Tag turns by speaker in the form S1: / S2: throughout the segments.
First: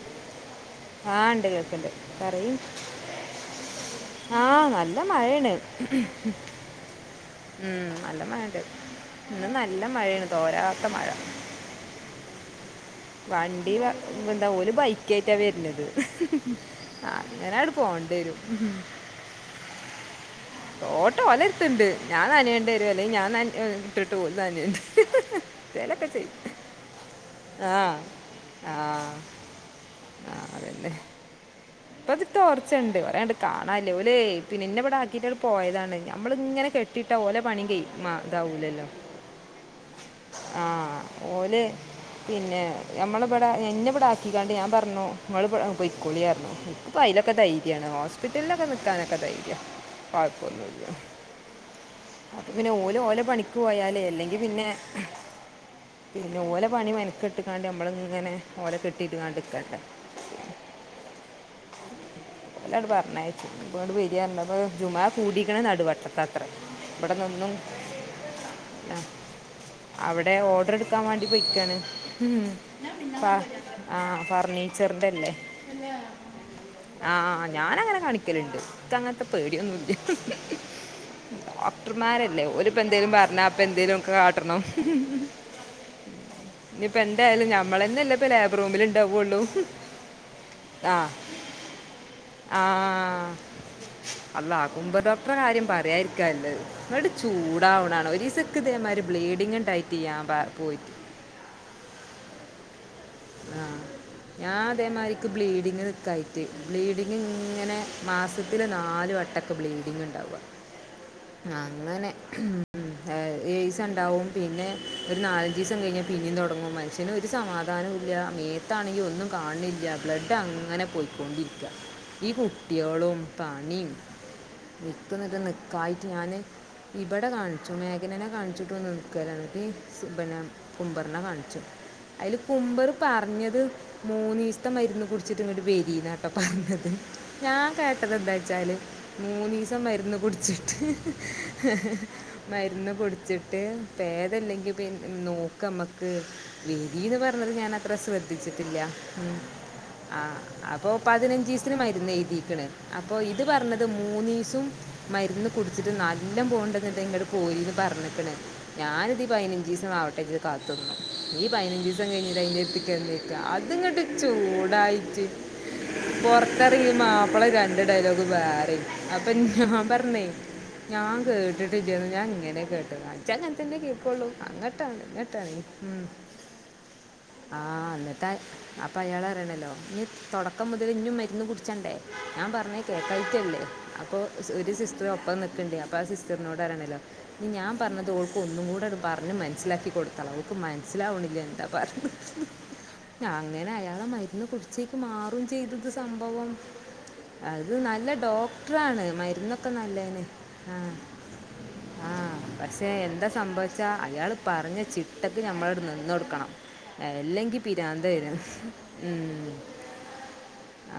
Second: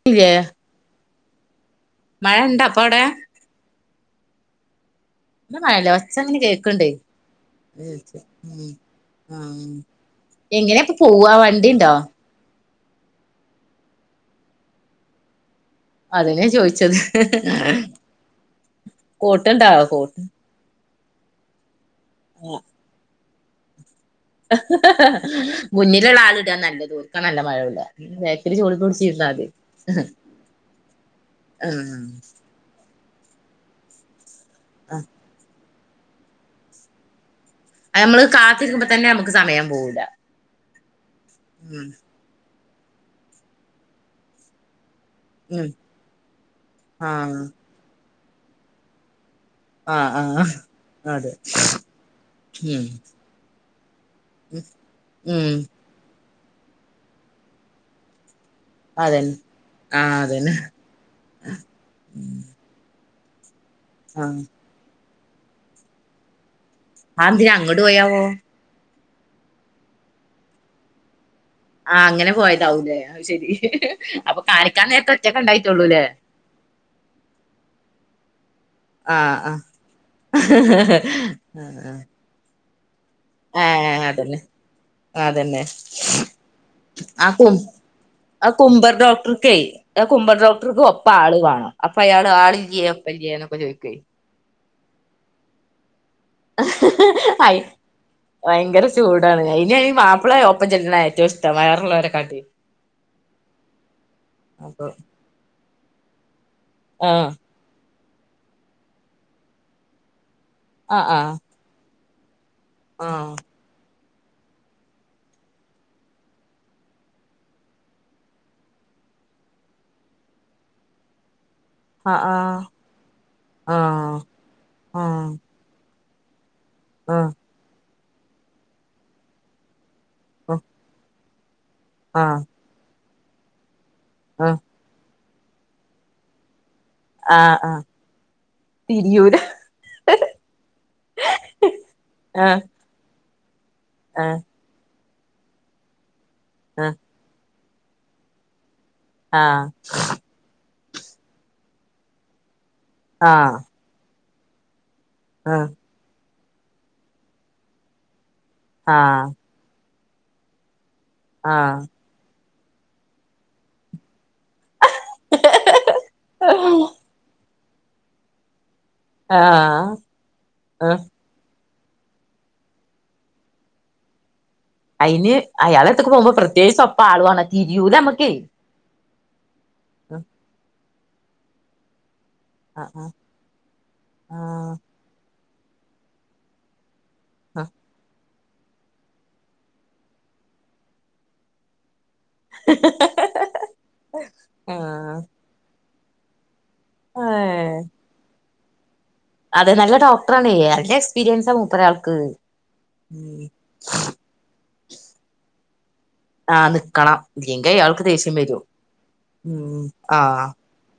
S1: [unintelligible]
S2: ആഹ് ഇണ്ട് കേക്ക്ണ്ട്
S1: മഴ
S2: പറയ്
S1: ഇണ്ടാ അപ്പ അവിടെ
S2: ആഹ് നൽ നല്ല മഴയാണ്
S1: ഇവിടെ മഴല്ല ഒച്ച അങ്ങനെ കേക്ക്ണ്ട്
S2: ഉം നല്ല മഴണ്ട് ഇന്ന്
S1: ആഹ്
S2: നല്ല മഴയാണ് തോരാത്ത
S1: എങ്ങനെപ്പൊ
S2: മഴ
S1: പോവാ വണ്ടിണ്ടോ
S2: വണ്ടി [unintelligible] ഓല് ബൈക്കേറ്റ വെര്നത്
S1: അതന്നെ ചോയിച്ചത്
S2: അങ്ങനാണ്ട് പോൺണ്ടെരും
S1: കോട്ട്ണ്ടാ കോ
S2: കോട്ടോലെര്ത്ത്ണ്ട് ഞാൻ നനേണ്ട് രും അല്ലേങ്കി ഞാൻ നൻ ഇഹ്
S1: [unintelligible] മുന്നിലുള്ള
S2: ചെയ്യും
S1: ആൾ ഇടാനല്ലത് ഒർക്ക നല്ല മഴ
S2: ആ
S1: കൊള്ള ബാക്കിൽ [unintelligible] പുടിച്ചിര്ന്നാതി
S2: ആഹ് അതന്നേ ഇപ്പ ത് തോർച്ചണ്ട് ഒരാണ്ട് കാണാല്ല ഓലെ പിന്നെ ന്നേവ്ടെ
S1: ആഹ്
S2: ആക്കിയിട്ട് പോയതാണ് ഞമ്മളിങ്ങനെ കെ ട്ടിട്ട ഓലെ പണിം കെയ്
S1: അത്
S2: മാ
S1: നമ്മള്
S2: താവൂലല്ലോ
S1: കാത്തിരിക്കുമ്പോ തന്നെ നമുക്ക് സമയം പോവൂല
S2: ആഹ് ഓല്
S1: ഉം
S2: പിന്നെ ഞമ്മളെപടെ ഇന്നേ ബടെ ആക്കിക്കാണ്ട് ഞാൻ പറഞ്ഞു ങ്ങള് പൊ
S1: ഉം
S2: പോയിക്കോളിറഞ്ഞു ക്ക്‌ പ്പോ അയ്ലൊക്കെ
S1: ആഹ്
S2: ദൈര്യാണ് ഹോസ്പിറ്റലിലൊക്കെ നിൽക്കാനൊക്കെ ധൈര്യാ
S1: ആഹ് ആഹ്
S2: കുഴപ്പൊന്നില്ല
S1: അതെ
S2: അപോ പിന്നെ
S1: ഉം
S2: ഓല് ഓലെ പണി ക്ക് പോയാലെ അല്ലെങ്കി പിന്നെ
S1: ഉം
S2: പിന്നെ ഓലെ പണി മെനക്കെട്ട്ക്കാണ്ട് ഞമ്മള് ങ്ങനെ
S1: അതെൻ ആഹ് അതെന്നെ
S2: [unintelligible] പറഞ്ഞയച്ചു പ്പൊ ങ്ങട്ട് വെരാറ്ഞ്ഞു അപ്പൊ ജുമാ കൂടിക്കണ നടുവട്ടത്താ ത്രേ ബടെ നിന്നും
S1: അതെന്തിനാ അങ്ങോട്ട് പോയാവോ
S2: ഇഹ് അവിടെ ഓർഡർ ഇടുക്കാൻ വേണ്ടി പോയിക്കാണ്
S1: ആഹ് അങ്ങനെ
S2: ഉം.
S1: പോയതാവൂലേ അത്
S2: ഫ-
S1: ശെരി
S2: ആ
S1: അപ്പൊ കാണിക്കാൻ
S2: ഫർണിച്ചറിൻ്റെ
S1: നേരത്ത് ഒറ്റക്കെണ്ടായിട്ടോള്ളൂല്ലേ
S2: ആഹ് ഞാനങ്ങനെ കാണിക്കല്ണ്ട് ക്ക് അങ്ങനത്തെ
S1: ആഹ് ആഹ്
S2: പേടിയൊന്നുല്ല ഡോക്ടർമാരല്ലേ ഒരുപ്പന്തേലും പറ
S1: ഏഹ് അതന്നെ അതന്നെ
S2: ഇനിയിപ്പോൾ
S1: ആ
S2: എന്തായാലും
S1: കും
S2: നമ്മൾ തന്നെയല്ലേ ഇപ്പോൾ
S1: ആ
S2: ലേബർ റൂമിൽ
S1: കുമ്പർ
S2: ഉണ്ടാവുള്ളൂ
S1: ഡോക്ടർക്കേ ആ കുമ്പർ ഡോക്ടർക്ക്
S2: ആ
S1: ഒപ്പം ആൾ വേണം അപ്പയാള് ആളില്ലേ ഒപ്പല്ല്യേ ന്നൊക്ക ചോയ്ക്കൊയ്
S2: അള്ളാ കുമ്പർഡോക്ടറെ കാര്യം പറയായിരിക്ക ക്ക നല്ലത് ങ്ങട്
S1: അയ്
S2: ചൂടാവ്ണാണ് ഒരീസം ക്ക്
S1: ഭയങ്കര
S2: ഇതേമാതിരി
S1: ചൂടാണ്
S2: ബ്ലീഡിങ്ണ്ടായിറ്റ് ഞാ പ പോയി
S1: തന്നാറ് ള്ളോലെ കാട്ടി
S2: ആഹ്
S1: അപ്പൊ
S2: ഞാനിതേമാതിരിക്ക് ബ്ലീഡിങ് നിക്കായിട്ട് ബ്ലീഡിങ്
S1: ആഹ്
S2: ഇങ്ങനെ മാസത്തില് നാല് വട്ടം ക്ക് ബ്ലീഡിംങ്ങ് ഇണ്ടാവ്അ
S1: അഹ് ആഹ്
S2: അങ്ങനെ മ് എ
S1: ആഹ്
S2: ഏഴ്സം ണ്ടാവും പിന്നെ ഒരു നാലഞ്ചിസം കഴിഞ്ഞാ പിന്നിം തൊടങ്ങും മനുഷ്യന് ഒരു സമാധാനോം ഇല്ല മേ ത്താണെങ്കിൽ ഒന്നും കാണ് ണില്ല ബ്ലഡ് അങ്ങനെ പോയ്ക്കൊണ്ടിരിക്ക ഈ
S1: ആഹ്
S2: കുട്ടിയോളും പണിം
S1: ആഹ്
S2: ഇക്ക്
S1: ആഹ്
S2: ന്ന്ട്ട് നിക്കാൻ ക്കായിറ്റ് ഞാന് ഇബടെ
S1: ആഹ്
S2: കാണിച്ചു മേഘനനെ കാണിച്ചിട്ടും നിക്കാ [unintelligible] പിന്നെ കുമ്പർനെ കാണിച്ചു
S1: ആഹ് ആഹ്
S2: അയ്ല്
S1: ആഹ്
S2: കുമ്പറ് പറഞ്ഞത്
S1: ആഹ്
S2: മൂന്നീസ്ത്തെ മരുന്ന് കുടിച്ചിട്ട് ഇങ്ങട്ട് വെരിന്നാട്ടോ പറഞ്ഞത്
S1: ആഹ്
S2: ഞാൻ
S1: ആഹ്
S2: കേട്ടത് എന്താച്ചാല്
S1: തിരിയൂല
S2: മൂന്നീസം മരുന്ന് കുടിച് [unintelligible]
S1: ആഹ്
S2: മരുന്ന് കുടിച്ചിട്ട്
S1: ആഹ്
S2: പേദല്ലെങ്കി പിൻ നോക്കമ്മക്ക്
S1: ആഹ്
S2: വെരീന്ന് പറഞ്ഞത് ഞാൻ അത്ര ശ്രദ്ധിച്ചിട്ടില്ല
S1: ആഹ്
S2: ആഹ് അപ്പൊ പതിനഞ്ചീസ്ത്തിന് മരുന്ന് എഴുതിക്ണ് അപ്പൊ ഇത്
S1: ആഹ്
S2: പറഞ്ഞത് ത് മൂന്നീസും മരുന്ന് കുടിച്ചിട്ട് നല്ലം പോണ്ടെങ്കെത്തെ ഇങ്ങട് പോരിന്ന് പറഞ്ഞിക്ക്ണ് ഞാനിത് ഈ
S1: ആഹ്
S2: പയിനഞ്ചിസം ആവട്ടെച്ച് ട്ട് കാത്ത്ന്നു ഈ
S1: ആഹ്
S2: പയിനഞ്ചിസ സം കഴിഞ്ഞിട്ട് അയിന്റെ അട്ത്ത്ക്ക് ചെന്നേയ്ക്ക് അതിങ്ങട്ട് ചൂടായിറ്റ്
S1: ആഹ്
S2: പൊറത്തെറങ്ങി മാപ്പള രണ്ട് ഡയലോഗ് വേറിം അപ്പം ഞാൻ
S1: ആഹ്
S2: പറഞ്ഞേ
S1: ആഹ്
S2: ഞാൻ കേട്ടിട്ട്ല്ലന്നു ഞാൻ ഇങ്ങനെ കേട്ടത് ഇജ്ജങ്ങൻത്തന്നെ കേക്കോള്ളൂ അങ്ങ
S1: അയിന് അയാളെട്ത്ത്ക്ക് പോവുമ്പോ പ്രത്യേകിച്ച് ഒപ്പം ആളുവേണം തിരിയൂല അമ്മക്കെയ്
S2: അപ്പൊ അയാളറിയണല്ലോ ഇഞ് തൊടക്കം മുതൽ ഇഞ്ഞും മരുന്ന് കുട്ച്ചണ്ടേ ഞാൻ പറഞ്ഞേയ്
S1: ആഹ്
S2: കേക്കായിറ്റല്ലേ അപ്പൊ ഒരു
S1: ആഹ്
S2: സിസ്റ്റർ ഒപ്പം നി ട്ട്ണ്ട് അപ്പാ സിസ്റ്ററിനോടറ്യാണല്ലോ ഇഞ് ഞാൻ പറഞ്ഞത് ഓൾക്ക് ക്കൊന്ന്കൂടണ്ട് പറഞ് മനസിലാക്കി കൊട്താളാ ഓൾക്ക് മനസ്സിലാവ്ന്നില്ല ന്താ പറയുന്നത്ന്ന്
S1: ഉ [inaudible]
S2: ആങ്ങന അയാളെ മര്ന്ന് കുട്ച്ചിക്ക് മാറും ചെയ്ത് അത് സംഭവം അത്
S1: ഏഹ്
S2: നല്ല ഡോക്ടറാണ്. മരുന്നൊക്കെ നല്ലെയ്ന്നെ
S1: ഏല്ല എസ്പീരിയൻസാ മൂപ്പരാൾക്ക്.
S2: പക്ഷേ എന്താ സംഭവിച്ചാൽ അയാൾ പറഞ്ഞ ചിട്ടക്ക് ഞമ്മളങ്ങണ്ട് നിന്നൊട്ക ക്കണം
S1: ആഹ് നിക്കണം
S2: അല്ലെങ്കി
S1: ഇല്ലെങ്കി അയാൾക്ക് ദേഷ്യം
S2: പിരാന്തെരും
S1: വരും
S2: ഉം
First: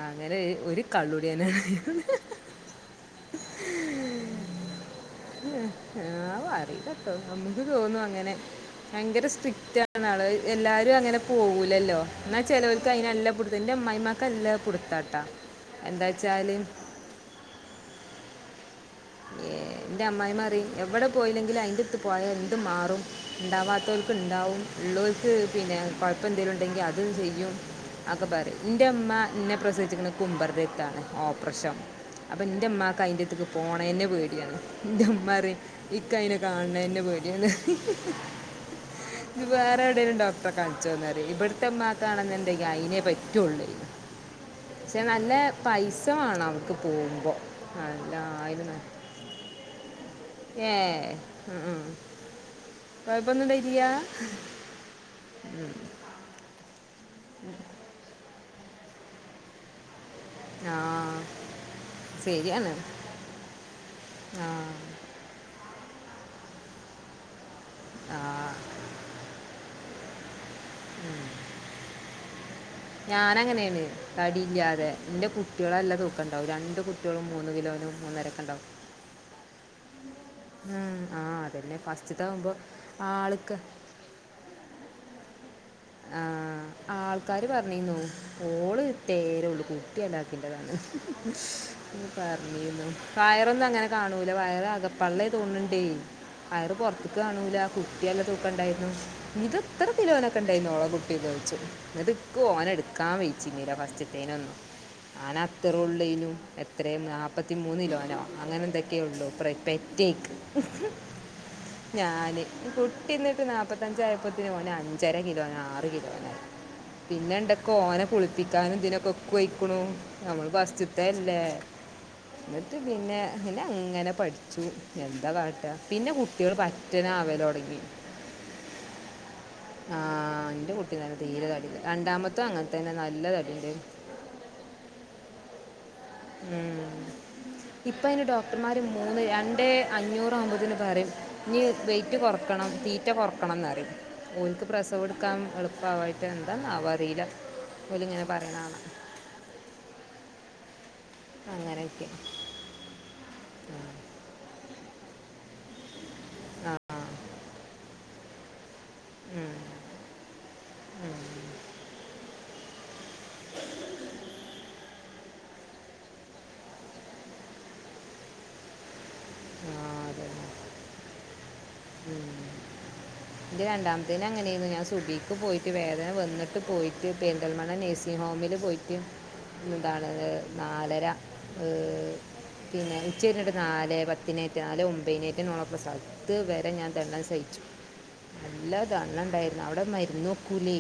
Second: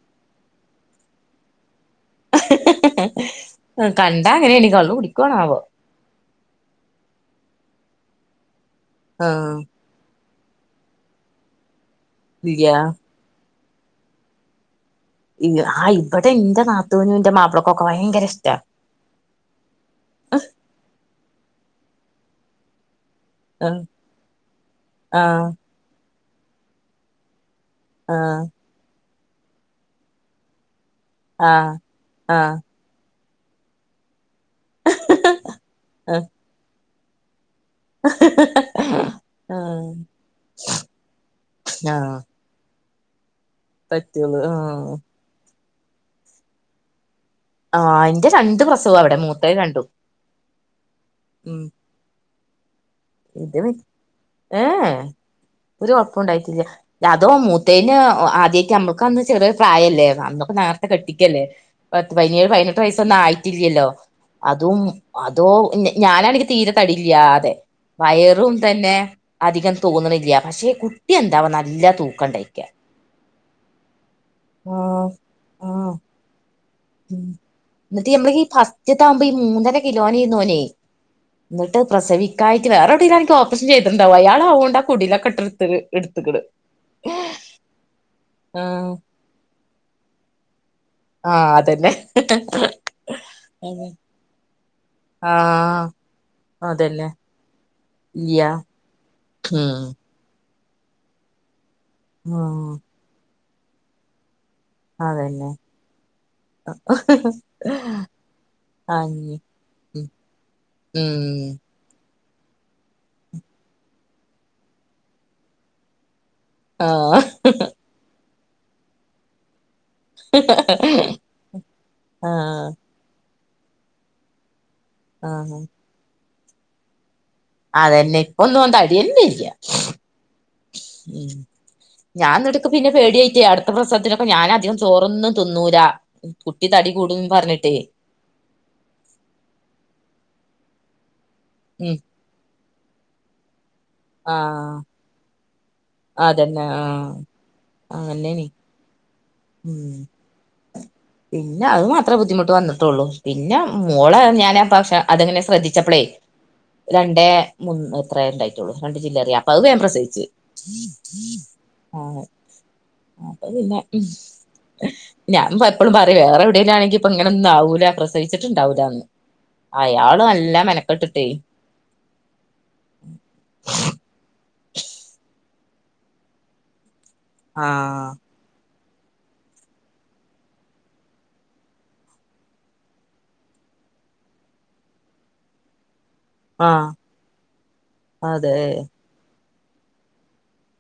S2: അങ്ങനെയ് ഒര് കള്ളൂട്യെന
S1: [inaudible] കണ്ടാ അങ്ങനേനി. കള്ള് കുടിക്ക്വാണാവൊ
S2: ആവോ അറീലട്ടോ നമക്ക് തോന്നു അങ്ങനെ ഭയങ്കര
S1: ആഹ്
S2: സ്ട്രിക്റ്റാ ന്നാള് എല്ലാരു അങ്ങനെ പോവൂലല്ലോ
S1: ഇല്ല
S2: ഇന്നാചെലോർക്കയ്നല്ല പുട് ഇത് ഇൻ്റെ അമ്മായിമാക്കല്ല പുട്ത്ത
S1: ഇങ് ആ ഇ ബെടെ ഇന്റെ നാത്തുനും ഇന്റെ മാപ്ലക്കൊക്കെ ഭയങ്കര ഇഷ്ടാ
S2: ഇന്റെ അമ്മായിമ്മറിം. എവടെ പോയിലെങ്കിലും അയ്ന്റെത്ത് പോയാൽ എന്തും മാറും
S1: ആഹ്
S2: ഇണ്ടാവാത്തോൽക്ക് ഇണ്ടാവും ഇള്ളോൽക്ക്
S1: ആഹ്
S2: പിന്നെ കൊഴപ്പന്തേലുണ്ടെങ്കി അത് ചെയ്യും ആക്കെ
S1: ആഹ്
S2: പറിം ഇന്റെ ഇമ്മ ഇന്നെ പ്രസിവിച്ച് ക്ക്ണത് കുമ്പർന്റെട്ത്താണ്
S1: ആഹ്
S2: ഓപ്രഷം അപ്പ ഇന്റെ ഇമ്മാക്ക് അയ്ന്റെത്ക്ക് പോണേന്നെ പേഡ്യാണ്. ഇന്റെമ്മറിം
S1: ആഹ്
S2: ഇക്കയ്നെ കാണ് ണ ന്നെ പേട്യാണ് ഇത്
S1: ആഹ്
S2: വേറെവ്ടേലും ഡോക്ടറെ കാണിചോന്നറിം. ഇബ്ട്ത്തെ
S1: ആഹ്
S2: ഇമ്മാക്കാണ്ന്ന്ണ്ടെങ്കി അയിനെ പറ്റൊള്ളേ
S1: പറ്റുള്ളൂ ആഹ്
S2: ക്ഷെ നല്ല പൈസവാണം അവ്ട്ക്ക് പോവുമ്പോ
S1: ആ ഇന്റെ രണ്ട് പ്രസവം അവ്ടെ മൂത്തേത് രണ്ടും
S2: ഏഹ് ഉം ഉം കുഴപ്പമൊന്നും
S1: ഇത്
S2: ഉണ്ടായിട്ടില്ല
S1: ഏഹ് ഏഹ് ഒര് കൊഴപ്പു ഉണ്ടായിട്ടില്ല. അതോ മൂത്തേന് ആധ്യായിറ്റമ്മക്കന്ന് ചെറ്യേ പ്രായല്ലേന്ന അന്ന് ഇപ്പ
S2: ആ
S1: നേർത്തെ കെട്ടിക്കല്ലേ പത്ത് പതിനേഴ്
S2: ശരിയാണ്
S1: പയ്നെട്ട് വയസ് റ്റൊന്നായിറ്റില്ലല്ലോ
S2: ആ
S1: അതും അതോ ഞാനാനെങ്കി തീരെ തടി ഇല്ലാതെ.
S2: ആ
S1: വയറും തന്നെ അധികം തോന്ന്ണില്ല. പക്ഷെ കുട്ട്യെന്താവാ നല്ല തൂക്കണ്ടായ്ക്കാ
S2: ഞാനങ്ങനേന്ന്. തടി ഇല്ല്യാതെ
S1: ആഹ്
S2: ഇന്റെ
S1: ആഹ്
S2: കുട്ട്യാളല്ല തൂക്കണ്ടാവും രണ്ട് കു കുട്ട്യോള് മൂന്ന് കിലോനും മൂന്നരെക്കൊണ്ടാവും.
S1: ച്ച് തമ്പി മൂന്ന കിലോനേന്നോന്
S2: ഉം, ആ അതന്നെ
S1: ഇന്നട്ട്
S2: ഫസ്റ്റത്തെ ആകുമ്പോൾ
S1: പ്രസവിക്കായിട്ട് വേറെവ്ടേലാണെങ്കി
S2: ആൾക്ക്
S1: ഓപ്പറേഷൻ ചെയ് ഇണ്ടാവും. അയാളവോണ്ടാ കുടിലൊക്കെ ഇട്ടൊട്ത്തത്
S2: ആഹ് ആൾക്കാര് പറഞീന്നു ഓള്
S1: ആഹ്
S2: തേരൊള്ളു. കുട്ടി അലാക്കിന്റെതാണ്ന്ന്
S1: ആഹ് അതന്നെ
S2: പറഞ്ഞീന്നു. വയറൊന്നും അങ്ങനെ കാണൂല വയറകപ്പള്ളെ
S1: ആഹ്
S2: തോന്ന്ണ്ടെയ് വയറ്
S1: അതന്നെ
S2: പൊറ്ത്ത്ക്ക് കാണൂല കു
S1: ഇല്ല്യ
S2: കുട്ടിയല്ലതൂക്കണ്ടായിര്ന്നു. ഇത്
S1: ഉം
S2: ഇത്ര കിലോനൊക്കെ ഇണ്ടായിന്നോ ഓളെ കുട്ടീന്ന് ചോയ്ച്ചും. ഇന്നട്ട് ഇക്ക് ഓനെ
S1: ആഹ്
S2: ഇട് ക്കാൻ വെയ്ച്ചിന്നില ഫസ്റ്റ്തേനൊന്നും
S1: അതന്നെ
S2: ആനത്തറൊള്ളേനു. എത്രേന്ന് നാപ്പത്തിമൂന്ന് കിലോനോ അങ്ങനെന്തൊക്കെയൊള്ളു.
S1: ആഹ്
S2: [unintelligible]
S1: ഉം
S2: ത്തേക്ക്
S1: ഉം
S2: ഞാന് കുട്ടി ഇന്നട്ട് നാപത്തഞ്ചായപ്പോത്തിന് ഓനഞ്ചരകിലോനാറ് കിലോനായി.
S1: ആഹ്
S2: പിന്നണ്ടക്ക് ഓനെ കുളിപ്പിക്കാനും ഇതിനൊക്കെ ഇക്ക് വയ്കുണു ഞമ്മള് ഫസ്റ്റ്ത്തല്ലേ
S1: ആഹ്
S2: ഇന്നട്ട് പിന്നെ പിന്നങ്ങനെ പഠിച്ചു. എന്താ
S1: ആഹ്
S2: കാട്ടാ പിന്നെ കുട്ട്യാള് പറ്റെനാവലൊട്ങ്ങി
S1: അതെന്നെ ഇപ്പന്നോൻ തട്യന്നെല്ല്യ
S2: ആ എൻ്റെ കുട്ടി നല്ല
S1: ഉം
S2: തീരെ തടിയില്ല
S1: ഞാൻ
S2: രണ്ടാമത്തെ
S1: ഇന്നട്ട്ക്
S2: അങ്ങനെ
S1: പിന്നെ
S2: തന്നെ നല്ല
S1: പേടിയായിട്ടേ
S2: തടിയുണ്ട്
S1: അടുത്തപ്രസവത്തിനൊ അപ്പൊ ഞാൻ അധികം ചോറൊന്നും തിന്നൂല കുട്ടി തടി കൂടും പറഞ്ഞിട്ടേ
S2: അപ്പയ്ന് ഡോക്ടർമാര് മൂന്ന് രണ്ട് അഞ്ഞൂറാഹ്മ്പതിന് പറയും ഞ്ഞി
S1: ഉം
S2: വെയിറ്റ് കുറക്കണം തീറ്റ കുറക്കണം ന്നറിം ഓൽക്ക്
S1: ആഹ്
S2: പ്രസവം എടുക്കാൻ എള് പവായിട്ട്
S1: അതന്നെ
S2: എന്താന്നാവോ
S1: ആഹ്
S2: അറിയില ഓല്ങ്ങനെ
S1: അങ്ങനെനി
S2: പറിണാണ
S1: ഉം പിന്നെ അഹ്
S2: അങ്ങനെയൊക്കെ
S1: മാത്രേ ബുദ്ധിമു പ്പ വന്ന്ട്ടൊള്ളു പിന്നെ ഓളെ ഞാന് പാവ്ശ്യം അതെങ്ങനെ ശ്രദ്ധിച്ചപ്പളെ
S2: ആ
S1: രണ്ടേ മൂന്ന് എത്രേണ്ടായി റ്റൊള്ളൂ രണ്ട് ജില്ലറിയ
S2: ഉം.
S1: അപ്പൊ അഹ് വേം പ്രസവിച്ച് ആഹ് അപ്പൊ പിന്ന ഞാൻ പ എപ്പളും പറയും വേറെ എവിടേലാണെങ്കി പ്പങ്ങനെ ഒന്നും ആാവൂല്ല പ്രസവിച്ചിട്ടുണ്ടാവൂല്ലന്ന്
S2: ആ
S1: അയാൾ
S2: അതെ
S1: നല്ല മെനക്കെട്ടിട്ടേ
S2: ന്റെ രണ്ടാമത്തേന് അങ്ങനെയായിരുന്നു ഞാൻ സുബ്ഹിക്ക് പോയിട്ട് വേദന വന്നിട്ട് പോയി് ട്ട് പേന്തൽമണ്ണ
S1: ആഹ്
S2: നഴ്സിംഗ് ഹോമില് പോയിട്ട് എന്താണ് നാലര പിന്നെ ഉച്ചരിഞ്ഞിട്ട് നാല് പത്തിനേറ്റ നാല് ഒമ്പതിനേറ്റ നൂള പ്രസായി ഇതു വരെ
S1: ആഹ്
S2: ഞാൻ തെണ്ണം സഹിച്ചു
S1: അതെ
S2: നല്ലതണ്ണണ്ടായിരുന്നു അവിടെ മരുന്നോക്കൂലേ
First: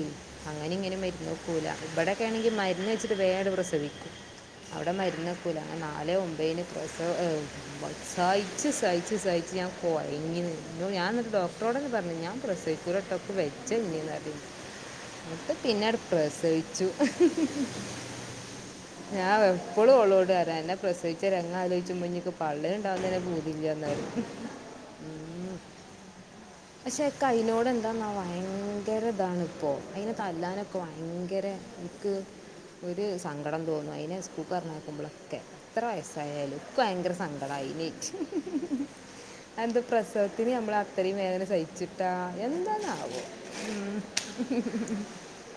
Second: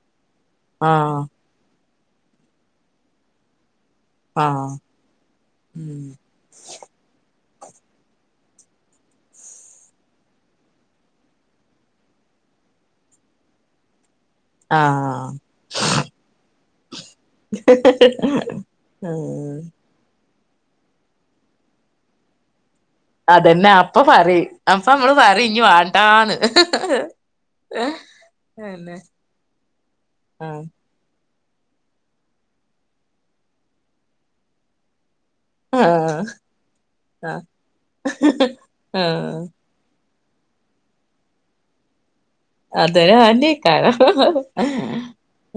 S2: അങ്ങനി ഇങ്ങനി
S1: ആഹ്
S2: മരുന്നോ ക്കൂല ഇവിടെക്കെണെങ്കി മരുന്ന്ച്ചിട്ട് വേട് പ്രസവിക്കും
S1: ആഹ്
S2: അവിടെ മരുന്നകുലാ
S1: ഉം
S2: നാലെ ഒമ്പൈന് പ്രസ സായിച്ച് സയിച്ച് സയിച്ച് ഞാൻ കൊയ്ങ്ങീന് [unintelligible] ഞാൻ ന്നട്ട് ഡോക്ടറോടന്നെ പറഞ്ഞു ഞാൻ പ്രസവിക്കൂലട്ടൊ ക്ക്‌ വെജ്ജ ഞ്ഞി അറി
S1: ആഹ്
S2: ട്ട് പിന്നെട് പ്രസവി ചു ഞാൻ
S1: ഉം
S2: എപ്പളു ഓളോട് അറിയൂ അന്നെ പ്രസവിച്ച രങ്ങ ആലോയ്ചുമ്പൊ ഞ്ഞി ഇൻക്ക് പള്ളേണ്ടാവുന്നന്നെ പൂതില്യന്നറിം
S1: അപ്പ മ്മള് പറി ഞ് വാണ്ടാന്ന്
S2: പക്ഷെ ക്കയ്നോട് എന്താന്നാ
S1: അന്നെ
S2: വയങ്കരതാണ്പ്പോ അയിനെ
S1: ആഹ്
S2: തല്ലാനൊക്കെ വാ ങ്കര ഇൻക്ക് ഒരു സങ്കടം തോന്നും അയ്നെ സ്കൂൾക്കർഞേക്കുമ്പളൊക്കെ ത്ര
S1: ആഹ്
S2: വയസായാലും ക്ക്‌ ഭയങ്കര
S1: ആഹ്
S2: സങ്കടാ അയ്നേറ്റ്
S1: ആഹ്
S2: അഎന്ത പ്രസവത്തിന് നമ്മൾ അത്രയും വേദന സഹിച്ചി ട്ടാ
S1: അതൊരു
S2: എന്തന്നാവോ
S1: ആന്നെക്കാരം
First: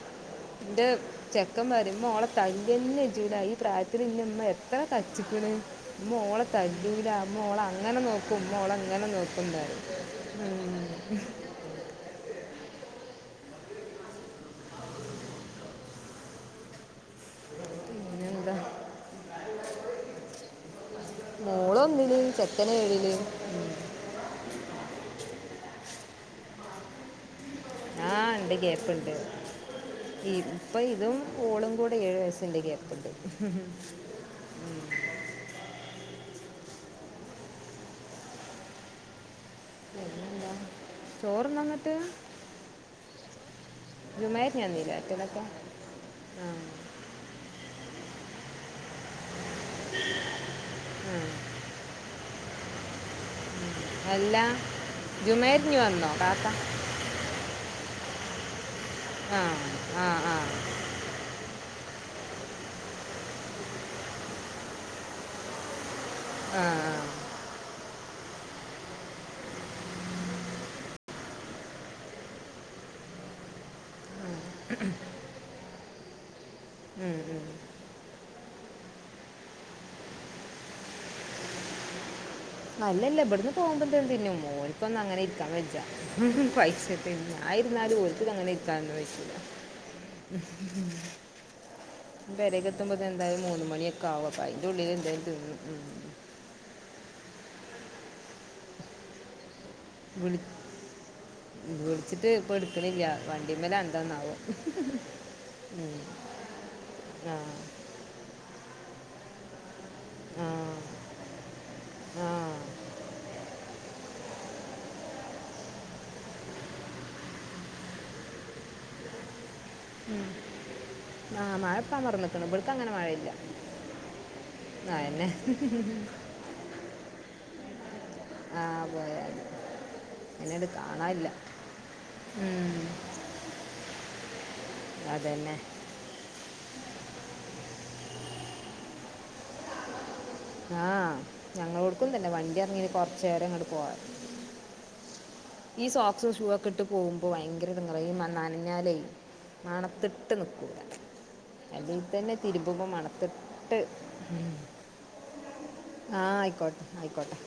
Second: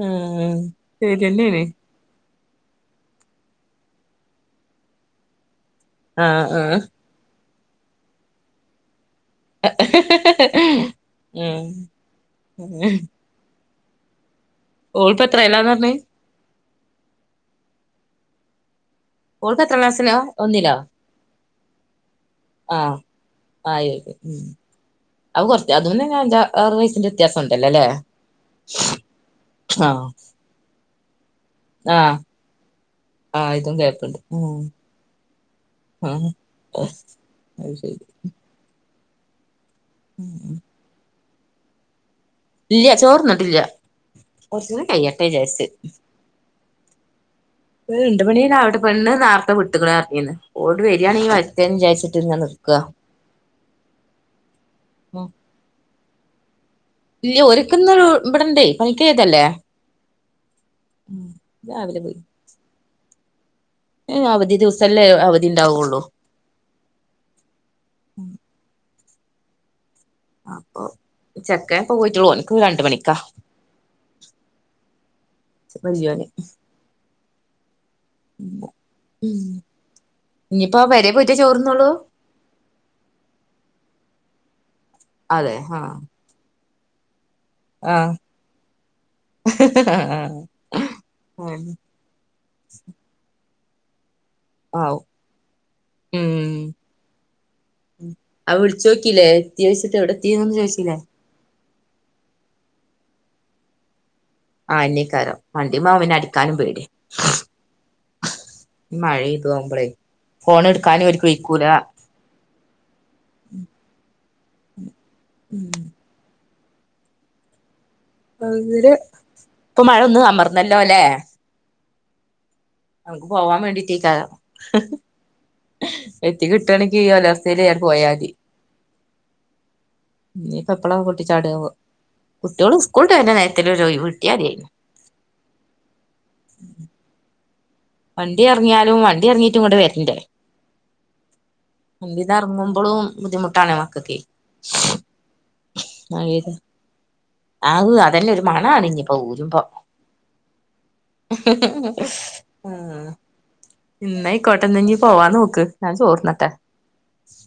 S1: ആഹ്
S2: ന്റെ
S1: ശരിയെന്നേണ്
S2: ചെക്കൻമാ തിമ്മ ഓളെ തല്ലെല്ലി ജ്ജ് ന്നയ് ഈ പ്രായത്തി ഇന്നമ്മ എത്ര തച്ചിക്ണ് മ്മ ഓളെ
S1: ആഹ് ആഹ്
S2: തല്ലൂല മ്മ ഓളെ അങ്ങനെ നോക്കും മ്മോളെങ്ങനെ നോക്കും താറിം തും ഉം
S1: ഉം ഓൾപ്പത്രേലാന്നർഞേ
S2: പിന്നെ എന്താ
S1: ഓളിപ്പ എത്രാം ക്ലാസ്സിലാ ഒന്നിലോ
S2: മോളൊന്നില് ചെക്കന് ഏഴില്
S1: ആയിക്കെ അഉ കൊർച്ച അതുംനെ ഞാ അഞ്ച ആറു വയസിന്റെ ത്യാസംണ്ടല്ലോല്ലേ
S2: ആ ഉണ്ട്
S1: ആഹ്
S2: പ്പൊ ഇതും ഓളും കൂടെ
S1: ആഹ്
S2: ഏഴു വയസ്സിന്റെ ഗ്യാപ്ണ്ട്
S1: ഓഹ് ആഹ് ഒഹ് അഹ് ശരി ഉം
S2: ചോറ്ന്ന ന്നിട്ട്
S1: ഇല്ല്യ ചോർന്നിട്ടില്ല്യ
S2: ജുമായിരുന്നു ഞാൻ
S1: കുർചൂടിം കയ്യട്ടെ
S2: നീലാറ്റലൊക്കെ
S1: ജാര്ച്ച്
S2: ആ
S1: ഈ ണ്ട് പണിലാടെ പെണ്ണ് നേർത്തെ വിട്ട്ക്ക്‌ണ്ർഞ്ഞിന്ന് ഓൾട് വരാനേം വര്ട്ടെന്ന് വിചാരിച്ചിട്ട്ങ്ങെ നിക്ക
S2: എല്ലാ ജുമേഞ് വന്നോ കാത്ത
S1: ഇല്ല്യ ഓല്ക്ക്‌ന്ന് ളു ഇബടണ്ടേ
S2: ആ
S1: പനിക്കോയ്തല്ലേ
S2: ആ ആ
S1: ഉം രാവിലെ പോയി എഹേ അവധി ദിവസല്ലേ അവധിണ്ടാവൊള്ളൂ?
S2: ആഹ
S1: അപ്പൊ ചെക്കേൻ ഇപ്പൊ പോയിട്ടൊള്ളു ഓൻക്ക്‌ രണ്ട്മണിക്കാ
S2: മ്
S1: വെല്ല്യോന്
S2: ഉം ഉം
S1: ഉം ഞ്ഞിപ്പാ പെരേ പോയിട്ടേ ചോറ്ന്നോള്ളൂ
S2: അല്ലല്ല ഇബട്ന്ന് പോകുമ്പോ എന്തേലും തിന്നും ഓനിക്കൊന്നും അങ്ങനെ
S1: അതെ
S2: ഇരിക്കാവെജ്ജാ
S1: ആഹ്
S2: പയ്ച്ച് പിന്നെ ഞായിരുന്നാലും ഓൽക്ക് അങ്ങനെ ഇര്ക്കാനൊന്ന് വെയ്ക്കൂല
S1: ആഹ ആഹ അഹന്നെ
S2: പെരേക് എത്തുമ്പോതിനെന്തായാലും മൂന്ന് മണിയൊക്കെ ആവും അപ്പയിന്റെ ഉള്ളിലെന്തേലും തിന്നും ഉം.
S1: ഉംഹ് അപ് വിളിച്ചോകിലേ എത്യോയ്ച്ചിട്ട് എവിടെത്തീന്നൊന്നും ചോയ്ച്ചിലേ?
S2: വിള്ച്ചിട്ട് ഇപ്പം ഇട്ക്ണില്ല്യ വണ്ടിമ്മെലാ എന്താന്നാവോ
S1: അഹെന്നെക്കാരം വണ്ടിമ്മാവുമ്പോ പിന്നടിക്കാനും പേടിയാ
S2: ആ
S1: ഈ മഴേതു ആവുമ്പളെ
S2: ആ
S1: ഫോണ് ട്ക്കാനും ഓര്ക്ക് വെയ്ക്കൂല
S2: ആ
S1: ഉ ഉം അങ്ങനെ ഇപ്പൊ മഴൊന്ന് അമർന്നല്ലൊലേ?
S2: ആഹ് മഴെപ്പാ അമർന്ന്ക്ക്ണ് ഇബട്ക്കങ്ങനെ മഴയില്ല
S1: പോവാൻ വേണ്ടിട്ടേക്കാരം
S2: അഹന്നെ
S1: എത്തി കിട്ടാണെങ്കി ഈ കാലാവസ്ഥയില് ആണ്ട് പോയാതി
S2: ആ പോയായിരുന്നു എന്നോട്
S1: ഇഞ്പ്പം എപ്പളാവൊ പൊട്ടി
S2: കാണാനില്ല
S1: ചാടാവോ?
S2: ഉം.
S1: കുട്ടിയോള് സ്കൂള്ട്ട് വെര്ന്ന നേരെത്തേലൊരു ഒഴിവ് കിട്ടിയാതേനി
S2: അതന്നെ
S1: വണ്ടിയെറങ്ങിയാലും വണ്ടിയെറങ്ങിട്ട്ങ്ങട്ട് വെര്ണ്ടെ?
S2: ആ ഞങ്ങളോടക്കും തന്നെ വണ്ടി ഇറങ്ങി
S1: വണ്ടീന്നെറങ്ങുമ്പോളും
S2: കുറച്ച് നേരം അങ്ങോട്ട്
S1: ബുദ്ധിമുട്ടാണെ
S2: പോകാം
S1: മക്കക്കെ
S2: ഈ സോക്സും ഷൂ
S1: മഴേത്
S2: ഒക്കെയിട്ട് പോകുമ്പോ
S1: ആഹ്
S2: ഭയങ്കരെട്ങ്ങേറാ ഈ
S1: അതന്നെ ഒരു മണാണ്
S2: നാനഞ്ഞാലെ
S1: ഇഞ്ഞിപ്പോ ഊരുമ്പോ
S2: മണത്ത്ട്ട് ന്ക്കൂല
S1: മ്
S2: മണത്തിട്ട്
S1: ഇന്നയിക്കോട്ടെ ഇന്നാഞ് പോവാനോക്ക് ഞാൻ ചോറ്ന്നെട്ടെ
S2: കോട്ടെ ആയിക്കോട്ടെ